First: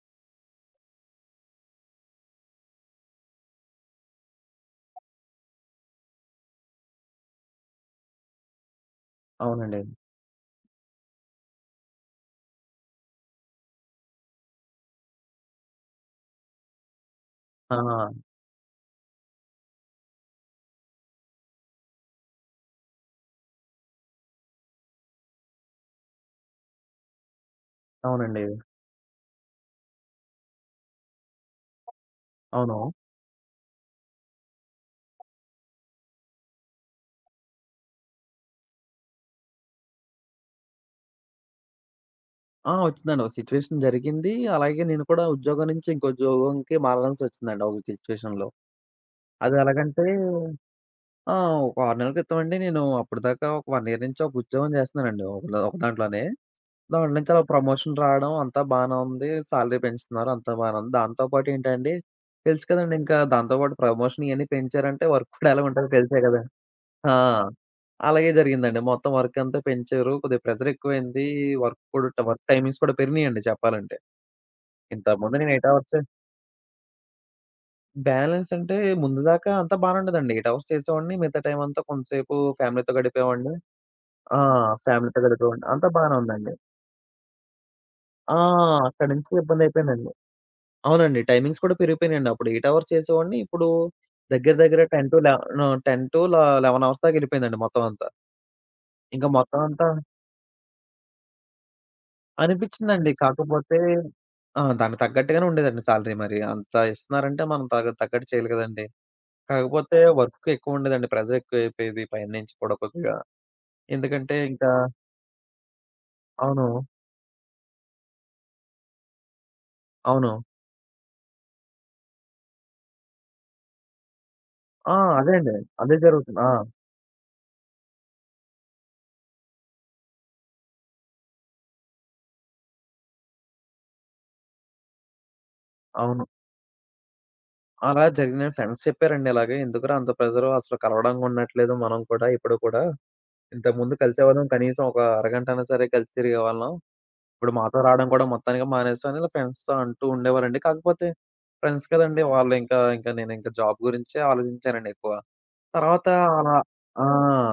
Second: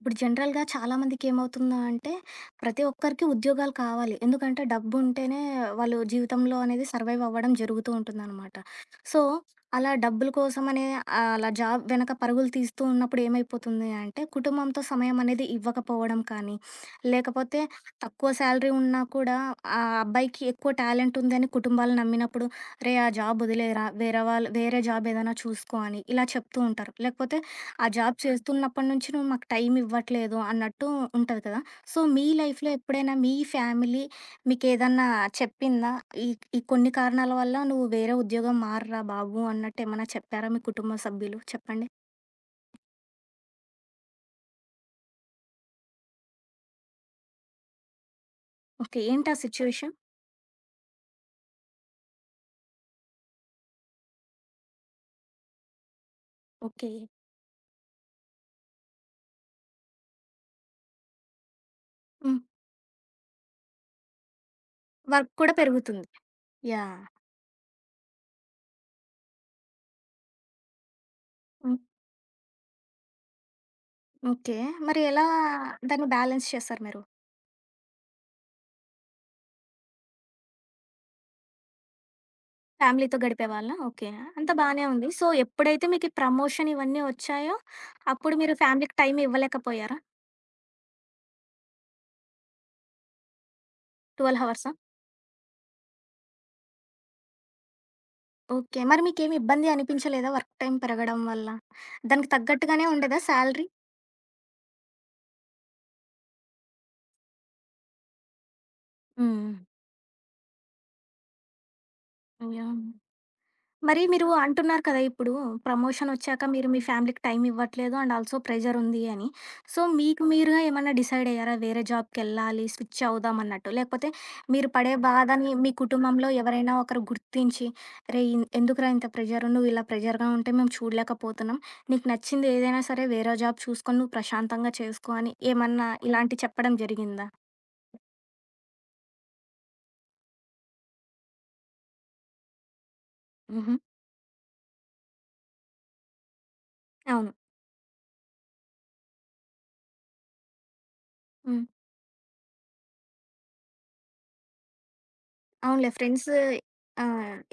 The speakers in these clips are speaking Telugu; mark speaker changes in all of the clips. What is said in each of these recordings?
Speaker 1: ఇప్పుడు జనరల్‌గా చాలామందికి ఏమవుతుందా అంటే, ప్రతి ఒక్కరికి ఉద్యోగాలు కావాలి. ఎందుకంటే డబ్బు ఉంటేనే వాళ్ళు జీవితంలో అనేది సర్వైవ్ అవ్వడం జరుగుతూ ఉంటుందనమాట. సో,
Speaker 2: అవునండి.
Speaker 1: అలా డబ్బుల కోసమనే అలా జాబ్ వెనక పరుగులు తీస్తూ ఉన్నప్పుడు ఏమైపోతుంది అంటే, కుటుంబంతో సమయం అనేది ఇవ్వకపోవడం కానీ, లేకపోతే
Speaker 2: ఆ!
Speaker 1: తక్కువ శాలరీ ఉన్నా కూడా ఆ అబ్బాయికి ఎక్కువ టాలెంట్ ఉందని కుటుంబాలు నమ్మినప్పుడు, "రేయ్! ఆ జాబ్ వదిలేయరా వేరే వాళ్ళు వేరే జాబ్ ఏదైనా చూసుకో" అని ఇలా చెప్తూ ఉంటారు. లేకపోతే ఆ జాబ్
Speaker 2: అవునండి.
Speaker 1: చేస్తున్నప్పటి నుంచి నువ్వు మాకు టైం ఇవ్వట్లేదు అన్నట్టు ఉంటది కదా! సో, మీ లైఫ్‌లో
Speaker 2: అవును.
Speaker 1: ఎప్పుడైనా మీ ఫ్యామిలీ మీకేదన్నా చెప్పిందా? ఈ ఈ కొన్ని కారణాల వల్ల నువ్వు వేరే ఉద్యోగం మారురా బాబు అన్నట్టు ఏమన్నా చెప్పారా మీ కుటుంబ సభ్యులు? చెప్పండి.
Speaker 2: వచ్చిందండి. ఒక సిట్యుయేషన్ జరిగింది. అలాగే నేను కూడా ఉద్యోగం నుంచి ఇంకో ఉద్యోగంకి మారాల్సొచ్చిందండి ఒక సిట్యుయేషన్‌లో.
Speaker 1: ఓకే. ఏంటి ఆ
Speaker 2: అది
Speaker 1: సిట్యుయేషన్?
Speaker 2: ఎలాగంటే ఆ! ఒక 6 నెలల క్రితం అండి, నేను అప్పటిదాకా ఒక 1 ఇయర్ నుంచి ఒక ఉద్యోగం చేస్తున్నానండి ఒక దాంట్లోనే.
Speaker 1: ఓకే.
Speaker 2: దాంట్లో నుంచి అలా ప్రమోషన్ రావడం అంతా బానే ఉంది. సాలరీ పెంచుతున్నారు, అంతా బానే ఉంది. దాంతో పాటు ఏంటంటే,
Speaker 1: హ్మ్.
Speaker 2: తెలుసు కదండీ! ఇంకా దాంతో పాటు ప్రమోషన్ ఇయన్నీ పెంచారంటే వర్క్
Speaker 1: వర్క్
Speaker 2: కూడా
Speaker 1: కూడా
Speaker 2: ఎలా ఉంటదో
Speaker 1: పెరుగుతుంది.
Speaker 2: తెలుసే కదండీ!
Speaker 1: యాహ్!
Speaker 2: ఆ! అలాగే జరిగిందండి. మొత్తం వర్కంతా పెంచారు. కొద్దిగా ప్రెషర్ ఎక్కువైంది.
Speaker 1: హ్మ్.
Speaker 2: వర్క్ టైమింగ్స్ కూడా పెరిగినియండి చెప్పాలంటే.
Speaker 1: ఓకే. మరి ఎలా
Speaker 2: ఇంతకుముందు నేను 8 అవర్స్,
Speaker 1: దాన్ని బ్యాలెన్స్ చేశారు మీరు?
Speaker 2: బ్యాలెన్స్ అంటే ముందు దాకా అంతా బానే ఉండేదండి. 8 అవర్స్ చేసేవాడిని. మిగతా టైం అంతా కొంతసేపు ఫ్యామిలీతో
Speaker 1: ఫ్యామిలీతో
Speaker 2: గడిపేవాడిని.
Speaker 1: గడిపేవాళ్ళా? ఓకే.
Speaker 2: ఆ!
Speaker 1: అంతా బానే ఉంది.
Speaker 2: ఫ్యామిలీతో
Speaker 1: సో,
Speaker 2: గడిపేవాడిని.
Speaker 1: ఎప్పుడైతే
Speaker 2: అంతా
Speaker 1: మీకు ఈ
Speaker 2: బానే ఉందండి.
Speaker 1: ప్రమోషన్ ఇవన్నీ వచ్చాయో, అప్పుడు
Speaker 2: ఆ!
Speaker 1: మీరు ఫ్యామిలీకి
Speaker 2: అక్కడి
Speaker 1: టైం
Speaker 2: నుంచి
Speaker 1: ఇవ్వలేకపోయారా?
Speaker 2: ఇబ్బందయిపోయిందండి. అవునండి. టైమింగ్స్ కూడా పెరిగిపోయినియండి. అప్పుడు 8 అవర్స్ చేసేవాడిని. ఇప్పుడు
Speaker 1: 12
Speaker 2: దగ్గర
Speaker 1: హవర్సా?
Speaker 2: దగ్గర 10-11, 10-11 అవర్స్ దాకా ఎళ్ళిపోయిందండి మొత్తం అంతా.
Speaker 1: ఓకే. మరి
Speaker 2: ఇంకా
Speaker 1: మీకేమి
Speaker 2: మొత్తం
Speaker 1: ఇబ్బంది
Speaker 2: అంతా
Speaker 1: అనిపించలేదా వర్క్ టైమ్ పెరగడం వల్ల? దానికి తగ్గట్టుగానే
Speaker 2: అనిపించిందండి.
Speaker 1: ఉండేదా శాలరీ?
Speaker 2: కాకపోతే దానికి తగ్గట్టుగానే ఉండేదండి సాలరీ మరి. అంత ఇస్తున్నారంటే మనం తగ్గట్టు చేయాలి కదండీ.
Speaker 1: హ్మ్.
Speaker 2: కాకపోతే వర్క్ ఎక్కువుండేదండి. ప్రెషర్ ఎక్కువైపోయేది పైనుంచి
Speaker 1: అయ్యో!
Speaker 2: కూడా కొద్దిగా.
Speaker 1: మరి మీరు
Speaker 2: ఎందుకంటే ఇంకా
Speaker 1: అంటున్నారు కదా ఇప్పుడు ప్రమోషన్ వచ్చాక మీరు
Speaker 2: అవును.
Speaker 1: మీ ఫ్యామిలీకి టైం ఇవ్వట్లేదు అండ్ ఆల్సో ప్రెజర్ ఉంది అని. సో మీకు
Speaker 2: అవును.
Speaker 1: మీరుగా ఏమన్నా డిసైడ్ అయ్యారా? వేరే జాబ్‌కెళ్ళాలి, స్విచ్ అవుదాం అన్నట్టు. లేకపోతే మీరు పడే
Speaker 2: అదే
Speaker 1: బాధని
Speaker 2: అండి.
Speaker 1: మీ
Speaker 2: అదే
Speaker 1: కుటుంబంలో
Speaker 2: జరుగుతుంది.
Speaker 1: ఎవరైనా ఒకరు గుర్తించి, "రేయ్! ఇన్ ఎందుకురా ఇంత ప్రెజర్? నువ్వు ఇలా ప్రెజర్‌గా ఉంటే మేము చూడలేకపోతున్నాం. నీకు నచ్చింది ఏదైనా సరే వేరే జాబ్ చూసుకొని నువ్వు ప్రశాంతంగా చేసుకో" అని ఏమన్నా
Speaker 2: అవును.
Speaker 1: ఇలాంటివి చెప్పడం జరిగిందా?
Speaker 2: అలా జరిగిన ఫ్రెండ్స్ చెప్పారండి ఇలాగే. "ఎందుకురా అంత ప్రెషరు? అసలు కలవడం ఉండట్లేదు మనం కూడా ఇప్పుడు కూడా.
Speaker 1: హుహు.
Speaker 2: ఇంతకుముందు కలిసేవాళ్ళం, కనీసం ఒక అరగంట అయినా సరే కలిసి తిరిగేవాళ్ళం."
Speaker 1: అవును.
Speaker 2: ఇప్పుడు మాతో రావడం కూడా మొత్తానికి మానేసాను, ఇలా ఫ్రెండ్స్‌తో అంటూ ఉండేవారండి. కాకపోతే
Speaker 1: హ్మ్.
Speaker 2: ఫ్రెండ్స్ కదండీ! వాళ్ళు ఇంకా, నేనింకా జాబ్ గురించే ఆలోచించానండి ఎక్కువ.
Speaker 1: అవునులే.
Speaker 2: తర్వాత
Speaker 1: ఫ్రెండ్స్
Speaker 2: అలా
Speaker 1: ఆ!
Speaker 2: ఆ!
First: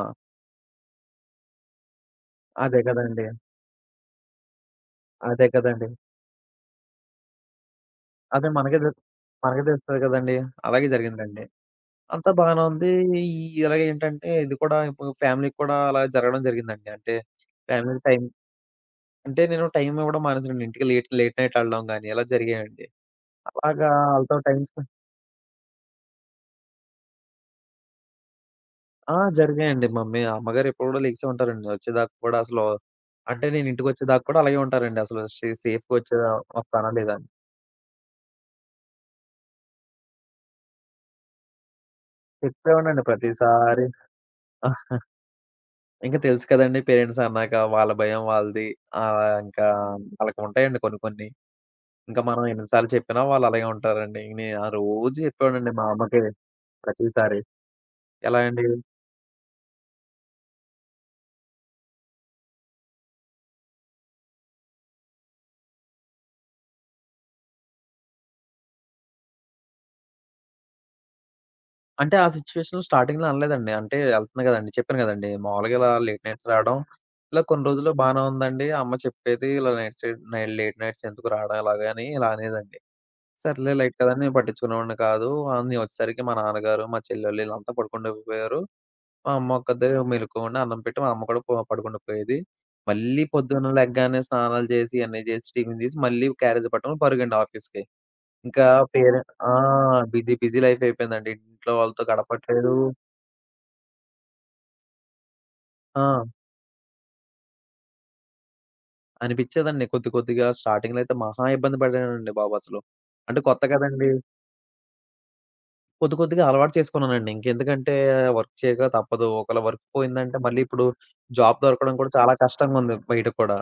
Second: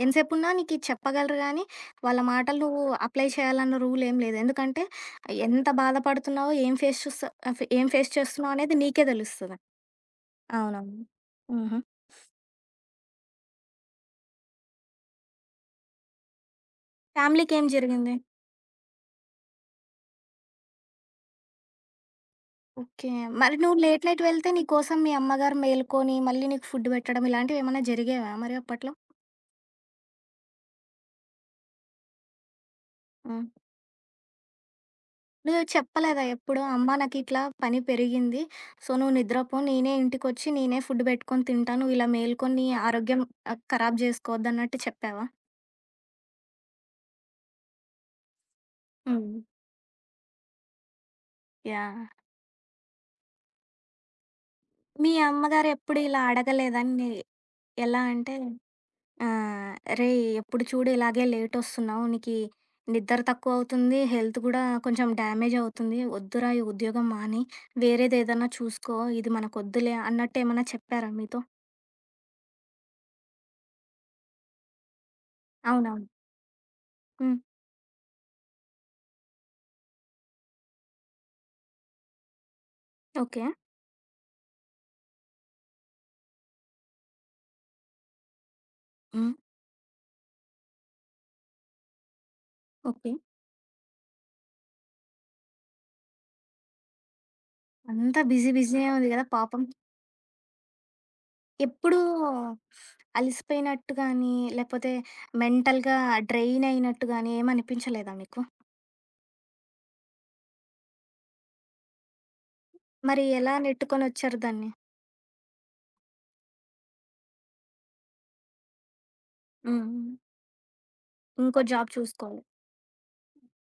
Speaker 1: ఎంతసేపున్నా నీకిది చెప్పగలరు గానీ, వాళ్ళ మాటలు
Speaker 2: అదే
Speaker 1: నువ్వు
Speaker 2: కదండీ!
Speaker 1: అప్లై చేయాలన్న రూలేం లేదు. ఎందుకంటే,
Speaker 2: అదే
Speaker 1: ఎంత
Speaker 2: కదండీ!
Speaker 1: బాధపడుతున్నావో, ఏం ఫేస్
Speaker 2: అదే
Speaker 1: చేస్తున్నావో అనేది
Speaker 2: మనకే తె
Speaker 1: నీకే తెలుస్తది.
Speaker 2: మనకే తెలుస్తది కదండీ! అలాగే
Speaker 1: అవునవును.
Speaker 2: జరిగిందండి.
Speaker 1: హుహు.
Speaker 2: అంతా బానే ఉంది. ఈ ఇలాగేంటంటే, ఇది కూడా ఇప్పుడు ఫ్యామిలీకి కూడా అలా జరగడం జరిగిందండి. అంటే
Speaker 1: ఫ్యామిలీకేం
Speaker 2: ఫ్యామిలీకి
Speaker 1: జరిగింది?
Speaker 2: టైం, అంటే నేను టైం ఇవ్వడం మానేసానండి. ఇంటికి లేట్, లేట్ నైట్ ఎళ్ళడం గాని ఇలా జరిగాయండి.
Speaker 1: ఓకే. మరి నువ్వు
Speaker 2: అలాగా
Speaker 1: లేట్ నైట్
Speaker 2: ఆళ్ళతో
Speaker 1: వెళ్తే,
Speaker 2: టైమ్ స్పె
Speaker 1: నీకోసం మీ అమ్మగారు మేలుకొని, మళ్ళీ నీకు ఫుడ్ పెట్టడం, ఇలాంటివేమన్నా జరిగేవా మరి అప్పట్లో?
Speaker 2: జరిగాయండి. మమ్మీ అమ్మగారు ఎప్పుడు కూడా లెగిసే ఉంటారండి, వచ్చేదాకా కూడా. అసలు
Speaker 1: హ్మ్.
Speaker 2: అంటే నేను ఇంటికొచ్చేదాకా కూడా అలాగే ఉంటారండి. అసలు
Speaker 1: నువ్వు
Speaker 2: సేఫ్‌గా
Speaker 1: చెప్పలేదా ఎప్పుడు?
Speaker 2: వస్తానా
Speaker 1: అమ్మ
Speaker 2: లేదా అని.
Speaker 1: నాకిట్లా పని పెరిగింది. సో, నువ్వు నిద్రపో. నేనే ఇంటికొచ్చి నేనే ఫుడ్ పెట్టుకొని తింటా. నువ్వు ఇలా మేలుకొని నీ
Speaker 2: చెప్పేవాడినండి
Speaker 1: ఆరోగ్యం
Speaker 2: ప్రతిసారి.
Speaker 1: ఖరాబ్ చేసుకోవద్దన్నట్టు చెప్పావా?
Speaker 2: ఇంక తెలుసు కదండీ, పేరెంట్స్ అన్నాక వాళ్ళ భయం వాళ్ళది. ఆహ్,
Speaker 1: హ్మ్.
Speaker 2: ఇంకా వాళ్ళకి ఉంటాయండి కొన్ని కొన్ని.
Speaker 1: యాహ్!
Speaker 2: ఇంకా మనం ఎన్ని సార్లు చెప్పినా వాళ్ళు అలాగే ఉంటారండి. ఆ
Speaker 1: మీ
Speaker 2: రోజు
Speaker 1: అమ్మగారు
Speaker 2: చెప్పేవాడినండి మా
Speaker 1: ఎప్పుడు ఇలా
Speaker 2: అమ్మకి
Speaker 1: అడగలేదా? నీ
Speaker 2: ప్రతిసారి.
Speaker 1: ఎలా అంటే
Speaker 2: ఎలా అండి?
Speaker 1: ఆహ్, "రేయ్! ఎప్పుడు చూడు ఇలాగే లేటొస్తున్నావు. నీకి నిద్ర తక్కువ అవుతుంది. హెల్త్ కూడా కొంచెం డ్యామేజ్ అవుతుంది. వద్దురా ఈ ఉద్యోగం మానేయి. వేరేదేదన్నా చూసుకో. ఇది మనకొద్దులే" అన్నట్టేమన్నా చెప్పారా మీతో?
Speaker 2: అంటే ఆ సిట్యుయేషన్‌లో స్టార్టింగ్‌లో అనలేదండి. అంటే ఎళ్తున్నా గదండీ! చెప్పాను గదండీ! మామూలుగా ఇలా
Speaker 1: అవునవును.
Speaker 2: లేట్ నైట్స్ రావడం,
Speaker 1: హ్మ్.
Speaker 2: ఇలా కొన్ని రోజులు బానే ఉందండి. అమ్మ చెప్పేది, ఇలా నైట్ సైడ్ నై లేట్ నైట్స్ ఎందుకు రావడం ఇలాగా అని ఇలా అనేదండి.
Speaker 1: ఓకే.
Speaker 2: సర్లే, లైట్ కదా అని నేను పట్టించుకునేవాడిని కాదు. నేను వచ్చేసరికి మా నాన్నగారు, మా చెల్లోళ్ళు ఈళ్ళంతా పడుకుండిపోయారు.
Speaker 1: హ్మ్.
Speaker 2: మా అమ్మ ఒక్కతే మెలుకువ ఉండి అన్నం పెట్టి మా అమ్మ కూడా పడుకుండిపోయేది.
Speaker 1: ఓకే.
Speaker 2: మళ్ళీ పొద్దున్న లెగ్గానే స్నానాలు జేసి, ఇయన్నీ జేసి, టిఫిన్ జేసి, మళ్ళీ క్యారేజ్ పట్టుకొని పరుగండి ఆఫీస్‌కి.
Speaker 1: అంతా బిజీ
Speaker 2: ఇంకా
Speaker 1: బిజీయే ఉంది గదా!
Speaker 2: పేరెంట్ ఆ!
Speaker 1: పాపం.
Speaker 2: బిజీ బిజీ లైఫ్ అయిపోయిందండి. ఇంట్లో
Speaker 1: ఎప్పుడూ
Speaker 2: వాళ్ళతో గడపట్లేదు.
Speaker 1: అలిసిపోయినట్టు గానీ, లేకపోతే మెంటల్‌గా
Speaker 2: ఆ!
Speaker 1: డ్రైన్ అయినట్టు గానీ ఏమనిపించలేదా మీకు?
Speaker 2: అనిపిచ్చేదండి. కొద్ది కొద్దిగా స్టార్టింగ్‌లో అయితే మహా ఇబ్బంది పడానండి బాబు అసలు.
Speaker 1: మరి
Speaker 2: అంటే
Speaker 1: ఎలా
Speaker 2: కొత్త కదండీ!
Speaker 1: నెట్టుకొనొచ్చారు దాన్ని?
Speaker 2: కొద్ది కొద్దిగా అలవాటు చేసుకున్నానండి. ఇంకెందుకంటే వర్క్ చేయక తప్పదు. ఒకవేళ
Speaker 1: హ్మ్.
Speaker 2: వర్క్
Speaker 1: హ్మ్.
Speaker 2: పోయిందంటే మళ్ళీ ఇప్పుడు
Speaker 1: ఇంకో
Speaker 2: జాబ్
Speaker 1: జాబ్
Speaker 2: దొరకడం కూడా చాలా
Speaker 1: చూసుకోవాలి.
Speaker 2: కష్టంగా ఉంది బయట కూడా.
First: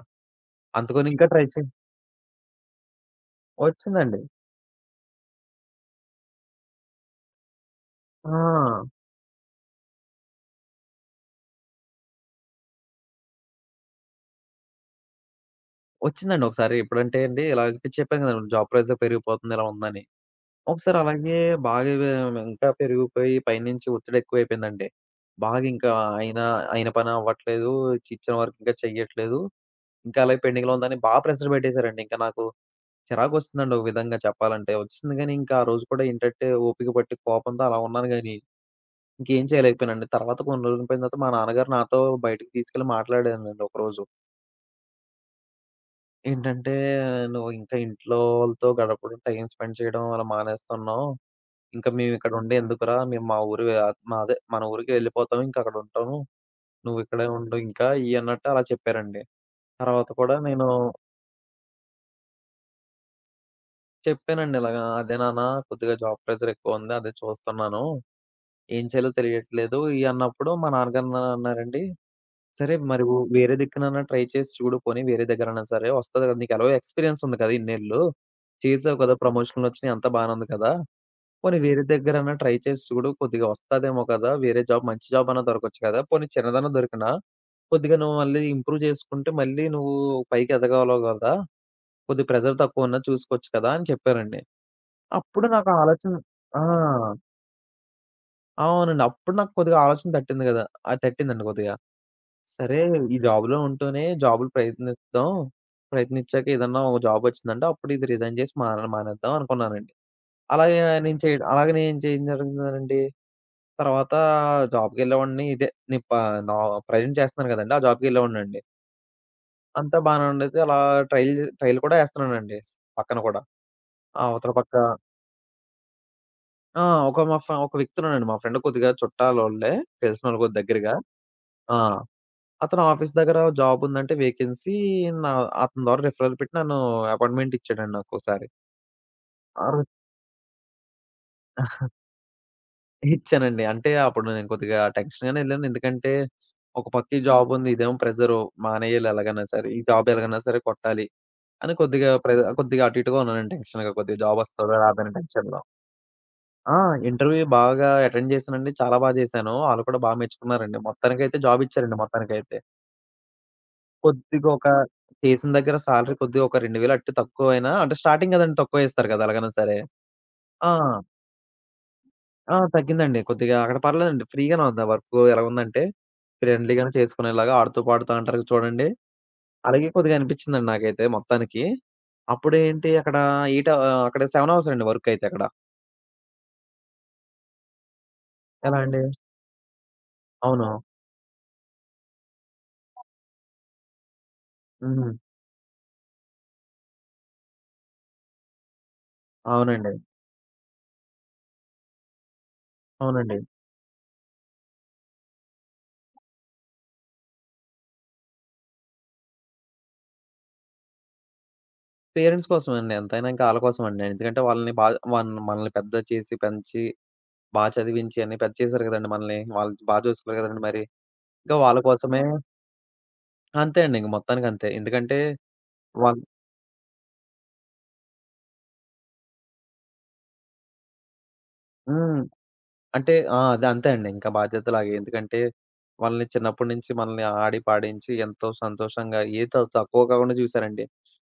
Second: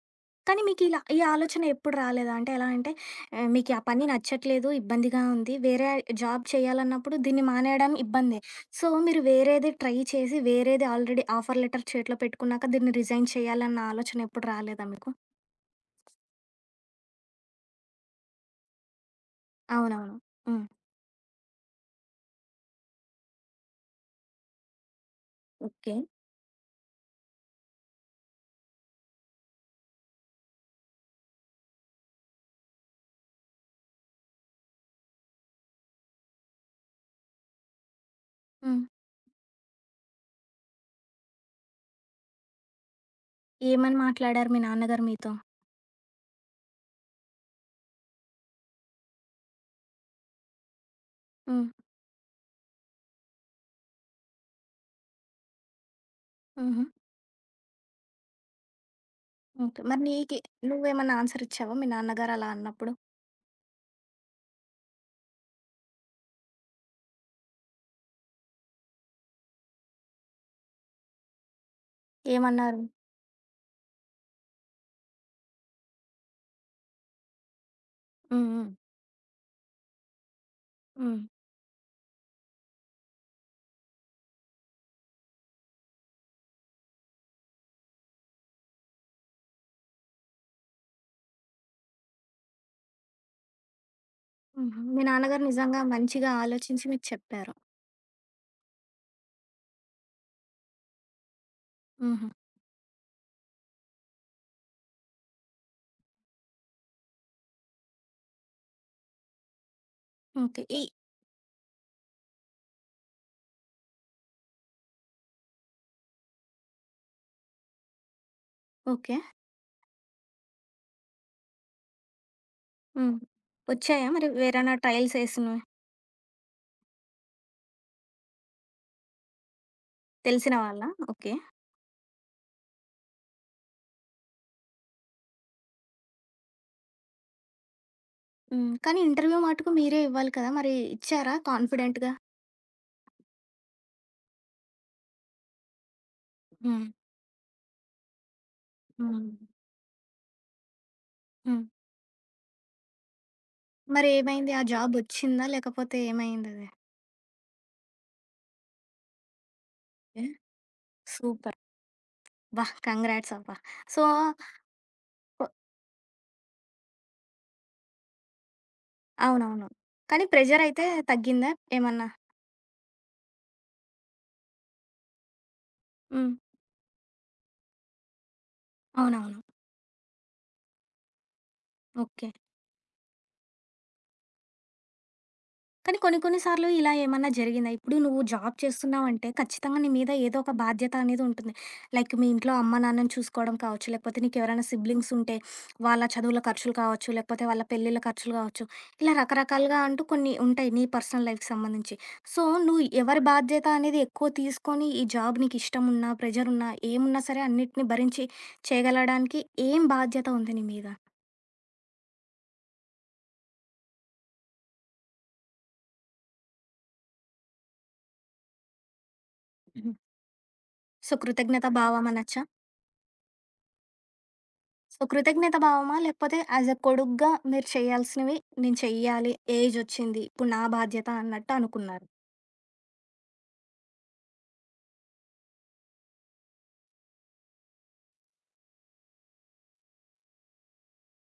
Speaker 1: కానీ మీకిలా
Speaker 2: అందుకని
Speaker 1: ఈ
Speaker 2: ఇంకా ట్రై చే
Speaker 1: ఆలోచన ఎప్పుడు రాలేదా? అంటే ఎలా అంటే ఆహ్, మీకీ ఆ పని
Speaker 2: వచ్చిందండి.
Speaker 1: నచ్చట్లేదు, ఇబ్బందిగా ఉంది. వేరే జాబ్ చేయాలన్నప్పుడు దీన్ని మానేయడం ఇబ్బందే. సో,
Speaker 2: ఆ!
Speaker 1: మీరు వేరేది ట్రై చేసి, వేరేది ఆల్రెడీ ఆఫర్ లెటర్ చేతిలో పెట్టుకున్నాక దీన్ని రిజైన్ చేయాలన్న ఆలోచన ఎప్పుడు రాలేదా మీకు?
Speaker 2: వచ్చిందండి ఒకసారి. ఎప్పుడంటే అండి, ఇలా చెప్పి చెప్పాను కదండి, జాబ్ ప్రెజర్ పెరిగిపోతుంది ఇలా ఉందని.
Speaker 1: అవునవును. హ్మ్.
Speaker 2: ఒకసారి అలాగే బాగా వే ఇంకా పెరిగిపోయి పైనుంచి ఒత్తిడి ఎక్కువైపోయిందండి. బాగా ఇంకా
Speaker 1: ఓకే.
Speaker 2: అయిన అయిన పని అవ్వట్లేదు. ఇచ్చిన వర్క్ ఇంకా చెయ్యట్లేదు. ఇంకా అలాగే పెండింగ్‌లో ఉందని బా ప్రెషర్ పెట్టేసారండి. ఇంకా నాకు చిరాకొస్తుందండి ఒక విధంగా చెప్పాలంటే. వచ్చిసింది గానీ ఇంకా ఆ రోజు కూడా ఏంటంటే, ఓపిక పట్టి కోపంతో అలా ఉన్నాను గానీ,
Speaker 1: హ్మ్.
Speaker 2: ఇంకేం చేయలేకపోయానండి. తర్వాత కొన్ని రోజులు పోయిన తర్వాత మా నాన్నగారు నాతో బయటికి తీసుకెళ్ళి మాట్లాడారండి
Speaker 1: ఏమని
Speaker 2: ఒకరోజు.
Speaker 1: మాట్లాడారు మీ నాన్నగారు మీతో?
Speaker 2: ఏంటంటే, "నువ్వు ఇంకా ఇంట్లో వాళ్ళతో గడపడం, టైమ్ స్పెండ్ చేయడం అలా మానేస్తున్నావు.
Speaker 1: హ్మ్.
Speaker 2: ఇంకా మేమిక్కడుండి ఎందుకురా? మేము మా ఊరు, మా అదే మన ఊరికే వెళ్ళిపోతాం. ఇంకక్కడ ఉంటాము.
Speaker 1: హుహు.
Speaker 2: నువ్విక్కడే ఉండు ఇంకా" ఇయి అన్నట్టు అలా చెప్పారండి.
Speaker 1: ఓకే. మరి
Speaker 2: తర్వాత కూడా నేను
Speaker 1: నువ్వేమన్నా ఆన్సర్ ఇచ్చావా మీ నాన్నగారు అలా అన్నప్పుడు?
Speaker 2: చెప్పానండి ఇలాగా. "అదే నాన్న, కొద్దిగా జాబ్ ప్రెషర్ ఎక్కువుంది. అదే చూస్తున్నాను. ఏం చేయాలో తెలియట్లేదు" ఇయి అన్నప్పుడు మా నాన్నగారు అన్నారండి, "సరే
Speaker 1: ఏమన్నారు?
Speaker 2: మరి వేరే దిక్కునన్నా ట్రై చేసి చూడు పోనీ, వేరే దగ్గరన్నా సరే. వస్తది కదా! నీకెలాగో ఎక్స్‌పీరియన్స్ ఉంది కదా! ఇన్నేళ్ళు
Speaker 1: హ్మ్. హ్మ్.
Speaker 2: చేసావు కదా! ప్రమోషన్‌లొచ్చినియి అంతా బానే ఉంది కదా!
Speaker 1: హ్మ్.
Speaker 2: పోనీ వేరే దగ్గరన్నా ట్రై చేసి చూడు. కొద్దిగా వస్తదేమో కదా! వేరే జాబ్, మంచి జాబ్ అన్నా దొరకొచ్చు కదా! పోనీ చిన్నదన్నా దొరికినా, కొద్దిగా నువ్వు మళ్ళీ ఇంప్రూవ్ చేసుకుంటే మళ్ళీ నువ్వు పైకి ఎదగగలవు కదా! కొద్దిగా ప్రెషర్ తక్కువున్నా చూసుకోవచ్చు కదా!" అని చెప్పారండి.
Speaker 1: హుహు. మీ నాన్నగారు
Speaker 2: అప్పుడు నాకు
Speaker 1: నిజంగా
Speaker 2: ఆలోచన,
Speaker 1: మంచిగా
Speaker 2: ఆ!
Speaker 1: ఆలోచించి మీకు చెప్పారు.
Speaker 2: అవునండి. అప్పుడు నాకు కొద్దిగా ఆలోచన తట్టింది గదా! అది తట్టిందండి కొద్దిగా.
Speaker 1: హుహు.
Speaker 2: సరే, ఈ జాబ్‌లో ఉంటూనే జాబులు ప్రయత్నిద్దాం. ప్రయత్నిచ్చాక ఏదన్నా ఒక జాబొచ్చిందంటే అప్పుడు ఇది రిజైన్ చేసి మానేద్దాం అనుకున్నానండి.
Speaker 1: ఓకే.
Speaker 2: అలాగే
Speaker 1: ఈ
Speaker 2: అలాగే నేను చేయడం జరిగిందేనండి. తర్వాత జాబ్‌కెళ్ళేవాడిని. ఇదే నేను ప నా ప్రెజెంట్ చేస్తున్నాను గదండీ! ఆ జాబ్‌కెళ్ళేవాడినండి.
Speaker 1: ఓకే.
Speaker 2: అంతా బానే ఉండేది. అలా ట్రైల్ ట్రైల్ కూడా ఏస్తున్నానండి
Speaker 1: హ్మ్.
Speaker 2: పక్కన కూడా.
Speaker 1: వచ్చాయా మరి
Speaker 2: అవతల
Speaker 1: వేరేనా
Speaker 2: పక్క
Speaker 1: ట్రయల్స్ ఏసినవి?
Speaker 2: ఆ! ఒక వ్యక్తున్నాడండి, మా ఫ్రెండ్, కొద్దిగా చుట్టాలోళ్ళే. తెలిసినోళ్ళు
Speaker 1: తెలిసిన
Speaker 2: కొద్ది
Speaker 1: వాళ్ళా?
Speaker 2: దగ్గరగా.
Speaker 1: ఓకే.
Speaker 2: ఆ! అతను ఆఫీస్ దగ్గర జాబుందంటే వేకెన్సీ, నా అతని ద్వారా రిఫరల్ పెట్టి నన్ను అపాయింట్మెంట్ ఇచ్చాడండి నాకోసారి.
Speaker 1: హ్మ్. కానీ ఇంటర్వ్యూ
Speaker 2: ఆ
Speaker 1: మటుకు
Speaker 2: రోజు
Speaker 1: మీరే ఇవ్వాలి కదా! మరి ఇచ్చారా కాన్ఫిడెంట్‌గా?
Speaker 2: ఇచ్చానండి. అంటే అప్పుడు నేను కొద్దిగా టెన్షన్‌గానే ఎళ్ళాను. ఎందుకంటే
Speaker 1: హ్మ్.
Speaker 2: ఒక పక్క ఈ జాబుంది. ఇదేమో ప్రెషరు, మానేయాలి
Speaker 1: హ్మ్.
Speaker 2: ఎలాగైనా సరే. ఈ జాబ్ ఎలాగైనా సరే కొట్టాలి
Speaker 1: హ్మ్.
Speaker 2: అని కొద్దిగా అటు ఇటుగా ఉన్నానండి టెన్షన్‌గా, కొద్దిగా
Speaker 1: మరేమైంది? ఆ
Speaker 2: జాబొస్తదో
Speaker 1: జాబ్
Speaker 2: రాదో అనే
Speaker 1: వచ్చిందా?
Speaker 2: టెన్షన్‌లో.
Speaker 1: లేకపోతే ఏమైందది?
Speaker 2: ఆ! ఇంటర్వ్యూ బాగా అటెండ్ చేశానండి. చాలా బా చేశాను. ఆళ్ళు కూడా బా
Speaker 1: ఏ
Speaker 2: మెచ్చుకున్నారండి. మొత్తానికైతే
Speaker 1: సూపర్.
Speaker 2: జాబ్ ఇచ్చారండి మొత్తానికైతే.
Speaker 1: అబ్బా! కంగ్రాట్స్ అబ్బా! సో,
Speaker 2: కొద్దిగా ఒక
Speaker 1: కొ
Speaker 2: చేసిన దగ్గర సాలరీ కొద్దిగా ఒక 2,000 అటు తక్కువైనా, అంటే స్టార్టింగ్ కదండీ తక్కువే ఇస్తారు కదా! ఎలాగైనా
Speaker 1: అవునవును.
Speaker 2: సరే.
Speaker 1: కానీ
Speaker 2: ఆ!
Speaker 1: ప్రెషరైతే తగ్గిందా ఏమన్నా?
Speaker 2: తగ్గిందండి. కొద్దిగా అక్కడ పర్లేదండి. ఫ్రీగానే ఉంది. ఆ వర్క్ ఎలా ఉందంటే
Speaker 1: హ్మ్.
Speaker 2: ఫ్రెండ్లీగానే చేసుకునేలాగా, ఆడుతూ పాడుతూ అంటారు చూడండి,
Speaker 1: అవునవును.
Speaker 2: అలాగే కొద్దిగా అనిపించిందండి నాకైతే మొత్తానికి.
Speaker 1: ఓకే.
Speaker 2: అప్పుడేంటి అక్కడ 8, అక్కడ 7 అవర్స్ అండి వర్క్ అయితే అక్కడ.
Speaker 1: కానీ కొన్ని కొన్ని సార్లు ఇలా ఏమన్నా జరిగిందా? ఇప్పుడు నువ్వు జాబ్
Speaker 2: ఎలా అండి?
Speaker 1: చేస్తున్నావంటే ఖచ్చితంగా నీ మీద ఏదో ఒక
Speaker 2: అవును.
Speaker 1: బాధ్యత అనేది ఉంటుంది. లైక్ మీ ఇంట్లో అమ్మానాన్నని చూసుకోవడం కావచ్చు, లేకపోతే నీకెవరైనా సిబ్లింగ్స్
Speaker 2: హ్మ్.
Speaker 1: ఉంటే వాళ్ళ చదువుల ఖర్చులు కావచ్చు, లేకపోతే వాళ్ళ పెళ్ళిళ్ళ ఖర్చులు కావచ్చు, ఇలా రకరకాలుగా
Speaker 2: అవునండి.
Speaker 1: అంటూ కొన్ని ఉంటాయి నీ పర్సనల్ లైఫ్‌కి సంబంధించి. సో, నువ్వు ఎవరి
Speaker 2: అవునండి.
Speaker 1: బాధ్యత అనేది ఎక్కువ తీసుకొని ఈ జాబ్ నీకిష్టమున్నా, ప్రెజరున్నా, ఏమున్నా సరే అన్నిటిని భరించి చేయగలడానికి ఏం బాధ్యత ఉంది నీ మీద?
Speaker 2: పేరెంట్స్ కోసమండి. ఎంతైనా ఇంకా ఆళ్ళ కోసమండి. ఎందుకంటే వాళ్ళని బా, మనల్ని పెద్ద చేసి, పెంచి, బా చదివించి అన్ని పెద్ద చేశారు గదండీ మనల్ని. వాళ్ళు బా చూసుకున్నారు గదండీ మరి.
Speaker 1: సో,
Speaker 2: ఇంకా
Speaker 1: కృతజ్ఞతా
Speaker 2: వాళ్ళ
Speaker 1: భావం
Speaker 2: కోసమే
Speaker 1: అనొచ్చా?
Speaker 2: అంతే అండి. ఇంక మొత్తానికంతే.
Speaker 1: సో,
Speaker 2: ఎందుకంటే
Speaker 1: కృతజ్ఞత భావమా?
Speaker 2: వాళ్
Speaker 1: లేకపోతే యాజ్ ఎ కొడుగ్గా మీరు చేయాల్సినవి నేను చెయ్యాలి. ఏజొచ్చింది. ఇప్పుడు నా బాధ్యత అన్నట్టు అనుకున్నారు.
Speaker 2: హ్మ్. అంటే అది అంతే అండి. ఇంకా బాధ్యతలాగే. ఎందుకంటే వాళ్ళని చిన్నప్పటి నుంచి మనల్ని ఆడి పాడించి ఎంతో సంతోషంగా ఏది తక్కువ కాకుండా చూసారండి.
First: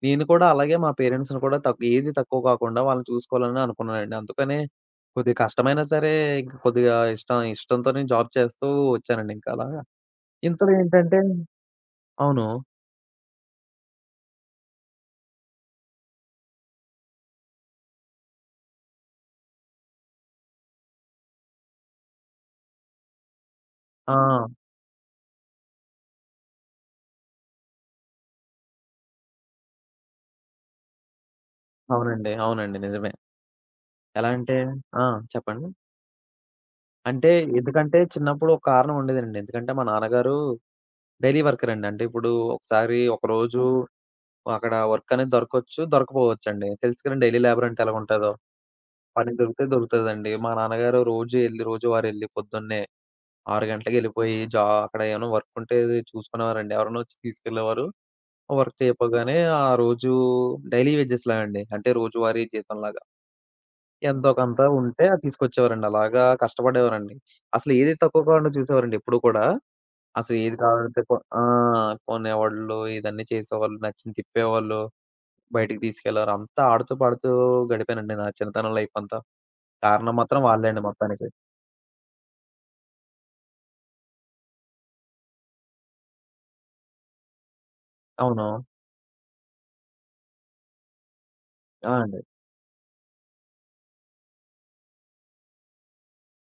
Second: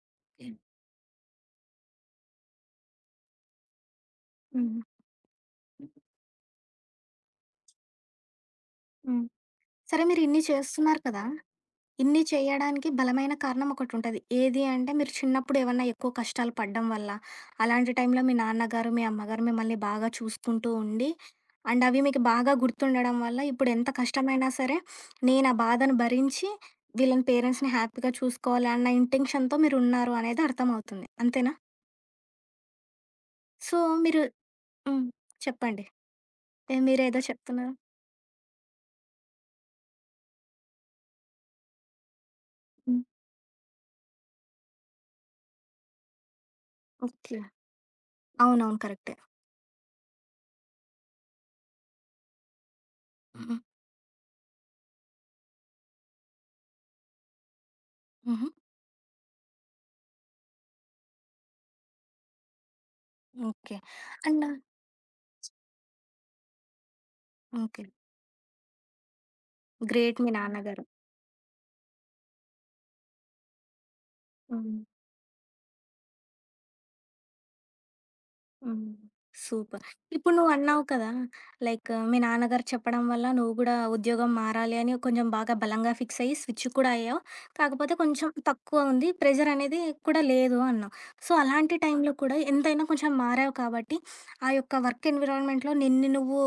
Speaker 2: నేను కూడా
Speaker 1: హ్మ్.
Speaker 2: అలాగే మా పేరెంట్స్‌ని కూడా ఏది తక్కువ కాకుండా వాళ్ళని చూసుకోవాలని అనుకున్నానండి. అందుకనే
Speaker 1: హ్మ్.
Speaker 2: కొద్దిగా కష్టమైనా సరే ఇంక కొద్దిగా ఇష్టంతోనే జాబ్ చేస్తూ
Speaker 1: హ్మ్.
Speaker 2: వచ్చానండి ఇంకా అలాగా.
Speaker 1: సరే మీరిన్ని
Speaker 2: ఇంతలో
Speaker 1: చేస్తున్నారు
Speaker 2: ఏంటంటే
Speaker 1: కదా! ఇన్ని
Speaker 2: అవును.
Speaker 1: చేయడానికి బలమైన కారణం ఒకటుంటది. ఏది అంటే మీరు చిన్నప్పుడు ఏమన్నా ఎక్కువ కష్టాలు పడ్డం వల్ల, అలాంటి టైంలో మీ నాన్నగారు, మీ అమ్మగారు మిమ్మల్ని బాగా చూసుకుంటూ ఉండి అండ్ అవి మీకు బాగా గుర్తుండడం వల్ల ఇప్పుడు ఎంత
Speaker 2: ఆ!
Speaker 1: కష్టమైనా సరే నేను ఆ బాధను భరించి వీళ్ళని పేరెంట్స్‌ని హ్యాపీగా చూసుకోవాలి అన్న ఇంటెన్షన్‌తో మీరున్నారు అనేది అర్థమవుతుంది. అంతేనా?
Speaker 2: అవునండి. అవునండి. నిజమే.
Speaker 1: సో మీరు
Speaker 2: ఎలా అంటే
Speaker 1: హ్మ్.
Speaker 2: ఆ! చెప్పండి.
Speaker 1: చెప్పండి. ఏ మీరేదో
Speaker 2: అంటే,
Speaker 1: చెప్తున్నారు?
Speaker 2: ఎందుకంటే చిన్నప్పుడు ఒక కారణం ఉండేదండి. ఎందుకంటే మా నాన్నగారు డైలీ వర్కరండి. అంటే ఇప్పుడు ఒకసారి
Speaker 1: హ్మ్.
Speaker 2: ఒకరోజు అక్కడ వర్క్ అనేది దొరకొచ్చు, దొరకపోవచ్చండి. తెలుసు కదండీ
Speaker 1: ఓకే.
Speaker 2: డైలీ లేబర్ అంటే ఎలాగుంటదో.
Speaker 1: అవునవును. కరెక్టే.
Speaker 2: పని దొరికితే దొరుకుతదండి. మా నాన్నగారు రోజు ఎళ్లి, రోజువారెళ్లి పొద్దున్నే
Speaker 1: హ్మ్.
Speaker 2: 6 గంటలకెళ్ళిపోయి అక్కడ ఏమైనా వర్క్ ఉంటే చూసుకునేవారండి. ఎవరైనా వచ్చి తీసుకెళ్ళేవారు.
Speaker 1: హుహు.
Speaker 2: వర్క్ అయిపోగానే ఆ రోజు డైలీ వేజెస్ లాగండి. అంటే రోజువారీ జీతంలాగా.
Speaker 1: ఓకే.
Speaker 2: ఎంతో
Speaker 1: అండ్
Speaker 2: కొంత ఉంటే అది తీసుకొచ్చేవారండి. అలాగా కష్టపడేవారండి. అసలు
Speaker 1: ఓకే.
Speaker 2: ఏది తక్కువ కాకుండా చూసేవారండి ఎప్పుడు కూడా.
Speaker 1: గ్రేట్ మీ
Speaker 2: అసలు ఏది
Speaker 1: నాన్నగారు.
Speaker 2: కావాలంటే కొ ఆ! కొనేవాళ్ళు, ఇదన్నీ చేసేవాళ్ళు, నచ్చింది
Speaker 1: హ్మ్.
Speaker 2: తిప్పేవాళ్ళు, బయటికి తీసుకెళ్లారు. అంతా ఆడుతూ, పాడుతూ గడిపానండి నా చిన్నతనం
Speaker 1: హ్మ్.
Speaker 2: లైఫ్ అంతా.
Speaker 1: సూపర్.
Speaker 2: కారణం
Speaker 1: ఇప్పుడు
Speaker 2: మాత్రం వాళ్ళే
Speaker 1: నువ్వన్నావు
Speaker 2: అండి
Speaker 1: కదా!
Speaker 2: మొత్తానికి.
Speaker 1: లైక్ మీ నాన్నగారు చెప్పడం వల్ల నువ్వు గూడా ఉద్యోగం మారాలి అని కొంచెం బాగా బలంగా ఫిక్స్ అయ్యి స్విచ్ కూడా అయ్యావు. కాకపోతే కొంచెం
Speaker 2: అవును.
Speaker 1: తక్కువ ఉంది. ప్రెషర్ అనేది కూడా లేదు అన్నావు. సో, అలాంటి టైంలో
Speaker 2: అండి.
Speaker 1: కూడా ఎంతైనా కొంచెం మారావు కాబట్టి, ఆ వర్క్ ఎన్విరాన్మెంట్‌లో నిన్ను నువ్వు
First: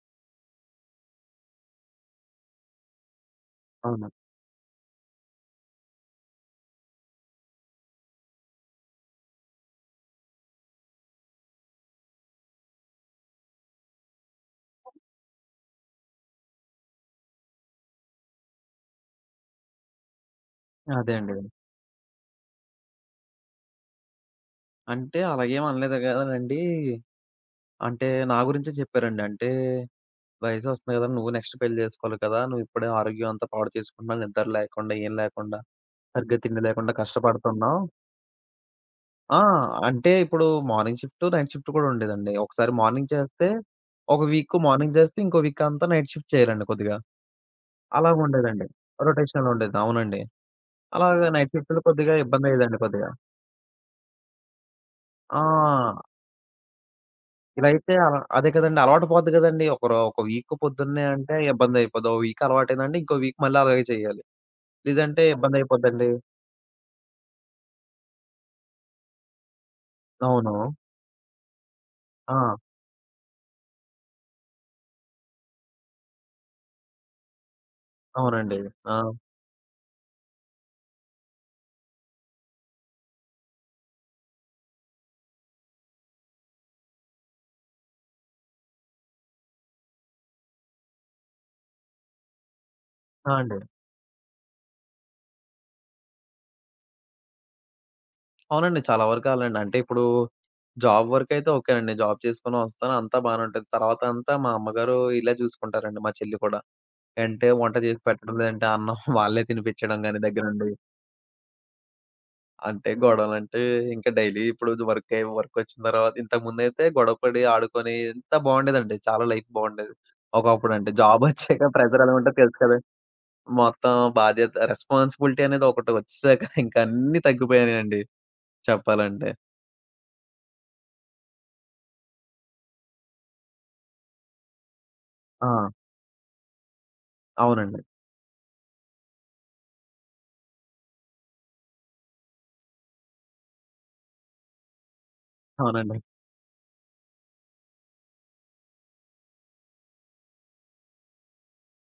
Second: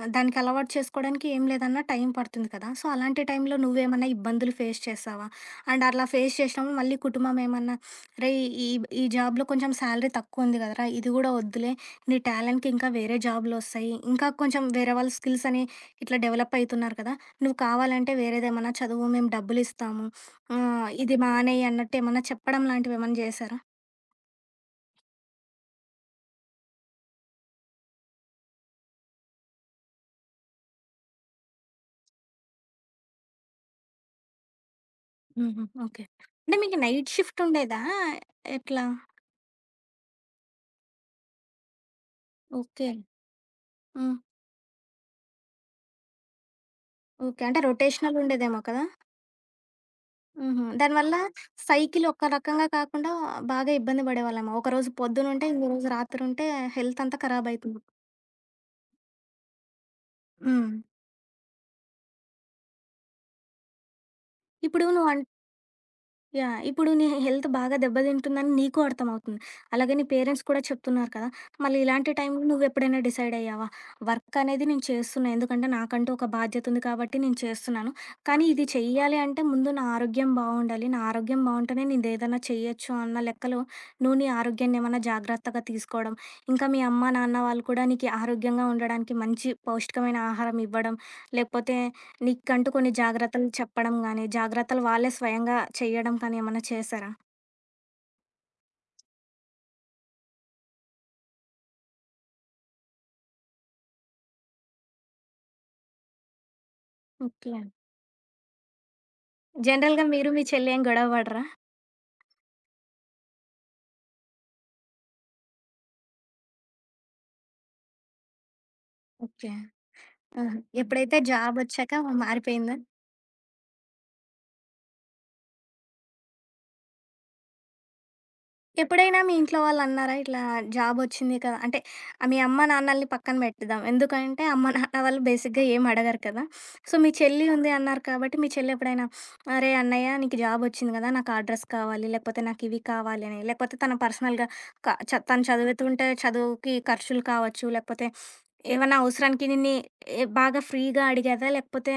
Speaker 1: దానికి అలవాటు చేసుకోవడానికి ఏం లేదన్నా టైం పడుతుంది కదా! సో, అలాంటి టైంలో నువ్వేమన్నా
Speaker 2: అవును.
Speaker 1: ఇబ్బందులు ఫేస్ చేశావా? అండ్ అలా ఫేస్ చేసినప్పుడు మళ్ళీ కుటుంబం ఏమన్నా రేయ్! ఈ ఈ జాబ్‌లో కొంచెం సాలరీ తక్కువుంది కదరా! ఇది గూడా వద్దులే. నీ టాలెంట్‌కి ఇంకా వేరే జాబ్‌లొస్తాయి. ఇంకా కొంచెం వేరే వాళ్ళ స్కిల్స్ అని ఇట్లా డెవలప్ అయితున్నారు కదా! నువ్వు కావాలంటే వేరేదేమన్నా చదువు. మేము డబ్బులిస్తాము.
Speaker 2: అదే
Speaker 1: ఇది
Speaker 2: అండి.
Speaker 1: మానేయి అన్నట్టు ఏమన్నా చెప్పడం లాంటివేమన్నా చేశారా?
Speaker 2: అంటే అలాగేం అనలేదు గానండి. అంటే నా గురించే చెప్పారండి. అంటే, "వయసొస్తుంది కదా! నువ్వు నెక్స్ట్ పెళ్లి చేసుకోవాలి కదా! నువ్వు ఇప్పుడే ఆరోగ్యం అంతా పాడు చేసుకుంటున్నావు. నిద్ర లేకుండా, ఏం లేకుండా,
Speaker 1: హుహు. ఓకే.
Speaker 2: సరిగ్గా
Speaker 1: అంటే
Speaker 2: తిండి
Speaker 1: మీకు
Speaker 2: లేకుండా
Speaker 1: నైట్ షిఫ్ట్ ఉండేదా?
Speaker 2: కష్టపడుతున్నావు."
Speaker 1: ఎట్లా?
Speaker 2: ఆ! అంటే ఇప్పుడు మార్నింగ్ షిఫ్ట్, నైట్ షిఫ్ట్ కూడా ఉండేదండి. ఒకసారి
Speaker 1: ఓకే.
Speaker 2: మార్నింగ్ చేస్తే,
Speaker 1: హ్మ్.
Speaker 2: ఒక వీక్ మార్నింగ్ చేస్తే, ఇంకో వీక్ అంతా నైట్ షిఫ్ట్ చేయాలండి కొద్దిగా.
Speaker 1: ఓకే. అంటే రొటేషనల్ ఉండేదేమో
Speaker 2: అలాగుండేదండి.
Speaker 1: కదా!
Speaker 2: రొటేషన్‌లో ఉండేది. అవునండి.
Speaker 1: హుహు. దానివల్ల
Speaker 2: అలాగా నైట్ షిఫ్ట్‌లు
Speaker 1: సైకిల్
Speaker 2: కొద్దిగా
Speaker 1: ఒక రకంగా
Speaker 2: ఇబ్బందయ్యేదండి కొద్దిగా.
Speaker 1: కాకుండా బాగా ఇబ్బంది పడేవాళ్ళమా? ఒకరోజు పొద్దునుంటే, ఇంకో రోజు
Speaker 2: ఆ!
Speaker 1: రాత్రుంటే హెల్త్ అంతా
Speaker 2: ఇలా
Speaker 1: ఖరాబయితుంది.
Speaker 2: అయితే అలా అదే కదండీ అలవాటు పోద్ది కదండీ. ఒక వీక్
Speaker 1: హ్మ్.
Speaker 2: పొద్దున్నే అంటే ఇబ్బందయిపోద్ది. ఓ వీక్ అలవాటైందంటే ఇంకో వీక్ మళ్ళీ అలాగే చేయాలి.
Speaker 1: ఇప్పుడు నువ్వు అన్
Speaker 2: లేదంటే ఇబ్బందయిపోద్దండి.
Speaker 1: యాహ్! ఇప్పుడు నీ హెల్త్ బాగా దెబ్బతింటుందని నీకు అర్థమవుతుంది. అలాగే నీ పేరెంట్స్
Speaker 2: అవును.
Speaker 1: కూడా చెప్తున్నారు కదా! మళ్ళీ ఇలాంటి
Speaker 2: ఆ!
Speaker 1: టైంలో నువ్వెప్పుడైనా డిసైడ్ అయ్యావా? వర్క్ అనేది నేను చేస్తున్నా. ఎందుకంటే నాకంటూ ఒక బాధ్యత ఉంది కాబట్టి నేను చేస్తున్నాను. కానీ
Speaker 2: అవునండి.
Speaker 1: ఇది
Speaker 2: ఆ!
Speaker 1: చెయ్యాలి అంటే ముందు నా ఆరోగ్యం బావుండాలి. నా ఆరోగ్యం బావుంటేనే నేనేదైనా చెయ్యొచ్చు అన్న లెక్కలో నువ్వు నీ ఆరోగ్యాన్ని ఏమన్నా జాగ్రత్తగా తీసుకోవడం, ఇంకా మీ అమ్మ, నాన్న వాళ్ళు కూడా నీకు ఆరోగ్యంగా ఉండడానికి మంచి పౌష్టికమైన ఆహారం ఇవ్వడం, లేకపోతే నీకంటూ కొన్ని జాగ్రత్తలు
Speaker 2: అండి.
Speaker 1: చెప్పడం గానీ, జాగ్రత్తలు వాళ్ళే స్వయంగా చెయ్యడం కానీ ఏమన్నా చేశారా?
Speaker 2: అవునండి. చాలా వరకు అలాండి. అంటే ఇప్పుడు జాబ్ వరకైతే ఓకేనండి. జాబ్ చేసుకొని వస్తాను. అంతా బానే ఉంటది. తర్వాతంతా మా అమ్మగారు ఈళ్ళే చూసుకుంటారండి. మా చెల్లి కూడా. అంటే
Speaker 1: ఓకే.
Speaker 2: వంట చేసి పెట్టడం, లేదంటే అన్నం వాళ్ళే తినిపించడం
Speaker 1: జనరల్‌గా
Speaker 2: గాని
Speaker 1: మీరు మీ
Speaker 2: దగ్గరుండి.
Speaker 1: చెల్లి ఏం గొడవ పడరా?
Speaker 2: అంటే గొడవలంటే ఇంకా డైలీ ఇప్పుడు వర్కొచ్చిన తర్వాత ఇంతకుముందైతే గొడవ పడి ఆడుకొని ఎంత బావుండేదండి. చాలా లైఫ్
Speaker 1: ఓకే.
Speaker 2: బావుండేది.
Speaker 1: ఆహా!
Speaker 2: ఒకప్పుడంటే
Speaker 1: ఎప్పుడైతే
Speaker 2: జాబొచ్చాక
Speaker 1: జాబొచ్చాక
Speaker 2: ప్రెషర్ ఎలా ఉంటదో తెలుసు
Speaker 1: మారిపోయిందా?
Speaker 2: కదా! మొత్తం బాధ్యత, రెస్పాన్సిబిలిటీ అనేది ఒకటి వచ్చేసాక ఇంకా అన్నీ తగ్గిపోయాయండి
Speaker 1: ఎప్పుడైనా
Speaker 2: చెప్పాలంటే.
Speaker 1: మీ ఇంట్లో వాళ్ళన్నారా? ఇట్లా జాబొచ్చింది కదా! అంటే ఆ మీ అమ్మ, నాన్నల్ని పక్కన పెట్టిద్దాం. ఎందుకంటే అమ్మ, నాన్న వాళ్ళు
Speaker 2: ఆ!
Speaker 1: బేసిక్‌గా ఏం అడగరు కదా! సో, మీ చెల్లి ఉంది
Speaker 2: అవునండి.
Speaker 1: అన్నారు కాబట్టి, మీ చెల్లి ఎప్పుడైనా "అరే అన్నయ్య నీకు జాబొచ్చింది కదా! నాకు ఆ డ్రెస్ కావాలి, లేకపోతే నాకు ఇవి కావాలి" అని, లేకపోతే తన పర్సనల్‌గా క చ తను
Speaker 2: అవునండి.
Speaker 1: చదువుతుంటే చదువుకి ఖర్చులు కావచ్చు, లేకపోతే ఏవన్నా అవసరానికి నిన్ని ఎ బాగా ఫ్రీగా అడిగేదా? లేకపోతే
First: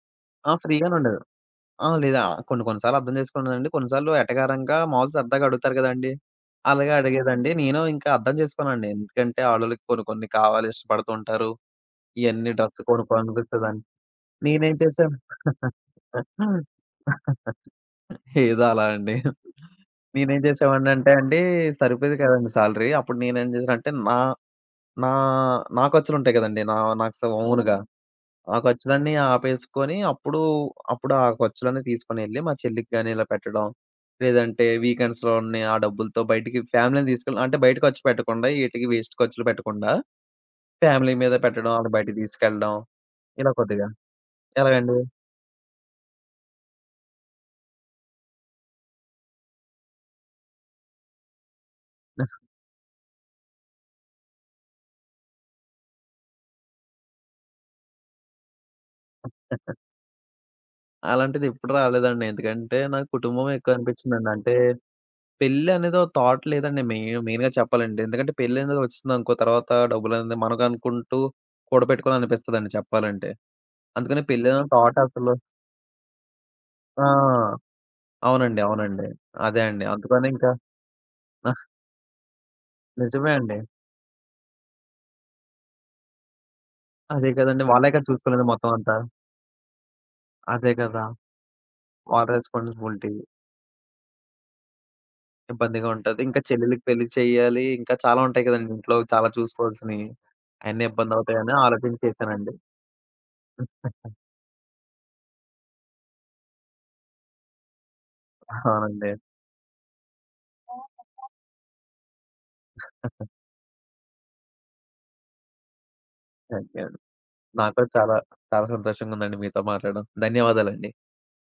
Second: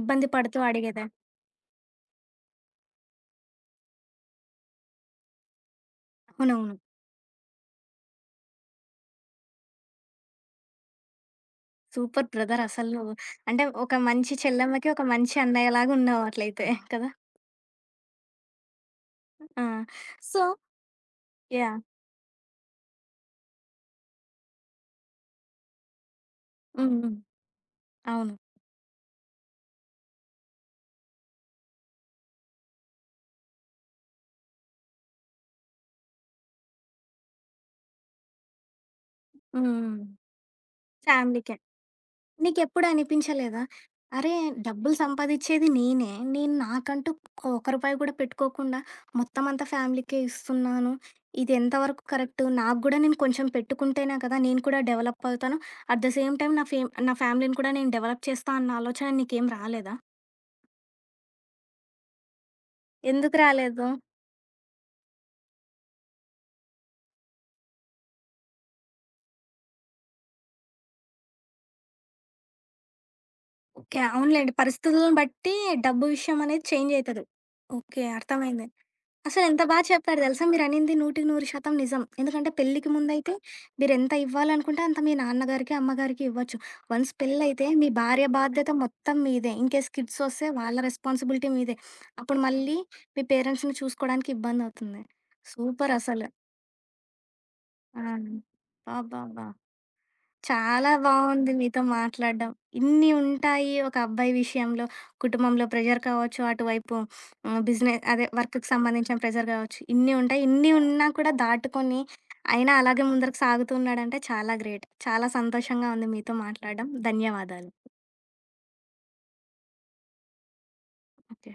Speaker 1: ఇబ్బంది పడుతూ
Speaker 2: ఫ్రీగానే
Speaker 1: అడిగేదా?
Speaker 2: ఉండేది. లేదా కొన్ని కొన్ని సార్లు అర్థం చేసుకున్నానండి. కొన్నిసార్లు ఎటకారంగా మామూలు సరదాగా అడుగుతారు గదండీ!
Speaker 1: అవునవును.
Speaker 2: అలాగే అడిగేదండి. నేను ఇంకా అర్థం చేసుకోనండి. ఎందుకంటే ఆడోళ్ళకి కొన్ని కొన్ని కావాలి ఇష్టపడుతూ ఉంటారు.
Speaker 1: సూపర్
Speaker 2: ఇయన్నీ
Speaker 1: బ్రదర్
Speaker 2: డ్రగ్స్
Speaker 1: అసలు నువ్వు.
Speaker 2: కొనుక్కో
Speaker 1: అంటే
Speaker 2: అనిపిస్తదని.
Speaker 1: ఒక మంచి
Speaker 2: నేనేం
Speaker 1: చెల్లెమ్మకి, ఒక
Speaker 2: చేశాను
Speaker 1: మంచి అన్నయ్యలాగా ఉన్నావు అట్లయితే కదా!
Speaker 2: ఏదో అలా అండి.
Speaker 1: ఆ! సో
Speaker 2: నేనేం చేసేవాడినంటే అండి
Speaker 1: యాహ్!
Speaker 2: సరిపోయేది కాదండి సాలరీ. అప్పుడు నేనేం చేశానంటే నా నా నా ఖర్చులుంటాయి గదండీ! నా
Speaker 1: హ్మ్. హ్మ్.
Speaker 2: నాకు ఓన్‌గా.
Speaker 1: అవును.
Speaker 2: ఆ ఖర్చులన్నీ ఆపేసుకొని అప్పుడు, ఆ ఖర్చులన్నీ తీసుకొనెళ్ళి మా చెల్లికి గాని ఇలా పెట్టడం. లేదంటే వీకెండ్స్‌లో ఉన్న ఆ డబ్బులతో బయటికి ఫ్యామిలీ‌ని తీసుకెళ్ళడం. అంటే బయట ఖర్చు పెట్టకుండా, ఈటికి వేస్ట్ ఖర్చులు
Speaker 1: హ్మ్.
Speaker 2: పెట్టకుండా
Speaker 1: హ్మ్.
Speaker 2: ఫ్యామిలీ మీద
Speaker 1: ఫ్యామిలీకే.
Speaker 2: పెట్టడం, అటు బయటికి తీసుకెళ్ళడం
Speaker 1: నీకెప్పుడు
Speaker 2: ఇలా
Speaker 1: అనిపించలేదా?
Speaker 2: కొద్దిగా.
Speaker 1: అరే! డబ్బులు
Speaker 2: ఎలాగండి?
Speaker 1: సంపాదిచ్చేది నేనే. నేను నాకంటూ ఒక్క రూపాయి కూడా పెట్టుకోకుండా మొత్తం అంతా ఫ్యామిలీకే ఇస్తున్నాను. ఇది ఎంతవరకు కరెక్టు? నాకు గూడా నేను కొంచెం పెట్టుకుంటేనే కదా! నేను కూడా డెవలప్ అవుతాను. అట్ ద సేమ్ టైమ్ నా ఫ్యామిలీని కూడా నేను డెవలప్ చేస్తా అన్న ఆలోచన నీకేం రాలేదా?
Speaker 2: అలాంటిది ఎప్పుడు రాలేదండి. ఎందుకంటే నాకు
Speaker 1: ఎందుకు
Speaker 2: కుటుంబమే ఎక్కువ
Speaker 1: రాలేదు?
Speaker 2: అనిపించిందండి. అంటే పెళ్లి అనేది ఒక థాట్ లేదండి, మెయిన్‌గా చెప్పాలంటే. ఎందుకంటే పెళ్లి అనేది వచ్చిందనుకో, తర్వాత డబ్బులనేది మనకనుకుంటూ కూడబెట్టుకోవాలనిపిస్తదండి చెప్పాలంటే.
Speaker 1: ఓకే.
Speaker 2: అందుకని పెళ్లి
Speaker 1: అవునులెండి.
Speaker 2: అనే థాట్
Speaker 1: పరిస్థితులను
Speaker 2: అసలు.
Speaker 1: బట్టి డబ్బు విషయం అనేది చేంజ్ అయితది.
Speaker 2: ఆ!
Speaker 1: ఓకే.
Speaker 2: అవునండి.
Speaker 1: అర్థమైంది.
Speaker 2: అవునండి. అదే
Speaker 1: అసలెంత బా
Speaker 2: అండి.
Speaker 1: చెప్పారు
Speaker 2: అందుకని
Speaker 1: తెలుసా?
Speaker 2: ఇంకా
Speaker 1: మీరనింది 100% నిజం. ఎందుకంటే పెళ్ళికి
Speaker 2: నిజమే
Speaker 1: ముందైతే
Speaker 2: అండి.
Speaker 1: మీరెంత ఇవ్వాలనుకుంటే అంత మీ నాన్నగారికి, అమ్మగారికి ఇవ్వచ్చు. వన్స్
Speaker 2: అదే కదండీ.
Speaker 1: పెళ్ళైతే మీ
Speaker 2: వాళ్ళే కదా
Speaker 1: భార్య
Speaker 2: చూసుకోలేదు
Speaker 1: బాధ్యత
Speaker 2: మొత్తం అంతా.
Speaker 1: మొత్తం మీదే. ఇన్‌కేస్ కిడ్స్ వస్తే
Speaker 2: అదే
Speaker 1: వాళ్ళ
Speaker 2: కదా!
Speaker 1: రెస్పాన్సిబిలిటీ మీదే.
Speaker 2: వాళ్ళ
Speaker 1: అప్పుడు మళ్ళీ
Speaker 2: రెస్పాన్సిబిలిటీ.
Speaker 1: మీ పేరెంట్స్‌ని చూసుకోడానికి ఇబ్బందవుతుంది.
Speaker 2: ఇబ్బందిగా ఉంటది.
Speaker 1: సూపరసలు.
Speaker 2: ఇంకా చెల్లెలికి పెళ్లి చేయాలి. ఇంకా
Speaker 1: ఆ!
Speaker 2: చాలా ఉంటాయి కదండీ, ఇంట్లో చాలా
Speaker 1: అబ్బబ్బబ్బా!
Speaker 2: చూసుకోవాల్సినయి. అయన్నీ
Speaker 1: చాలా బాగుంది
Speaker 2: ఇబ్బందవుతాయని
Speaker 1: మీతో
Speaker 2: ఆలోచించి
Speaker 1: మాట్లాడడం.
Speaker 2: చేశానండి.
Speaker 1: ఇన్ని ఉంటాయి ఒక అబ్బాయి విషయంలో, కుటుంబంలో ప్రెషర్ కావచ్చు, అటువైపు హ్మ్, బిజినె అదే వర్క్‌కి
Speaker 2: అవునండి.
Speaker 1: సంబంధించిన ప్రెషర్ కావచ్చు. ఇన్ని ఉంటాయి. ఇన్ని ఉన్నా కూడా దాటుకొని, అయినా అలాగే ముందరకు సాగుతున్నాడంటే చాలా గ్రేట్. చాలా సంతోషంగా ఉంది మీతో
Speaker 2: థాంక్ యూ
Speaker 1: మాట్లాడడం.
Speaker 2: అండి.
Speaker 1: ధన్యవాదాలు.
Speaker 2: నాకు కూడా చాలా, చాలా సంతోషంగా ఉందండి మీతో మాట్లాడడం. ధన్యవాదాలండి.
Speaker 1: ఓకే.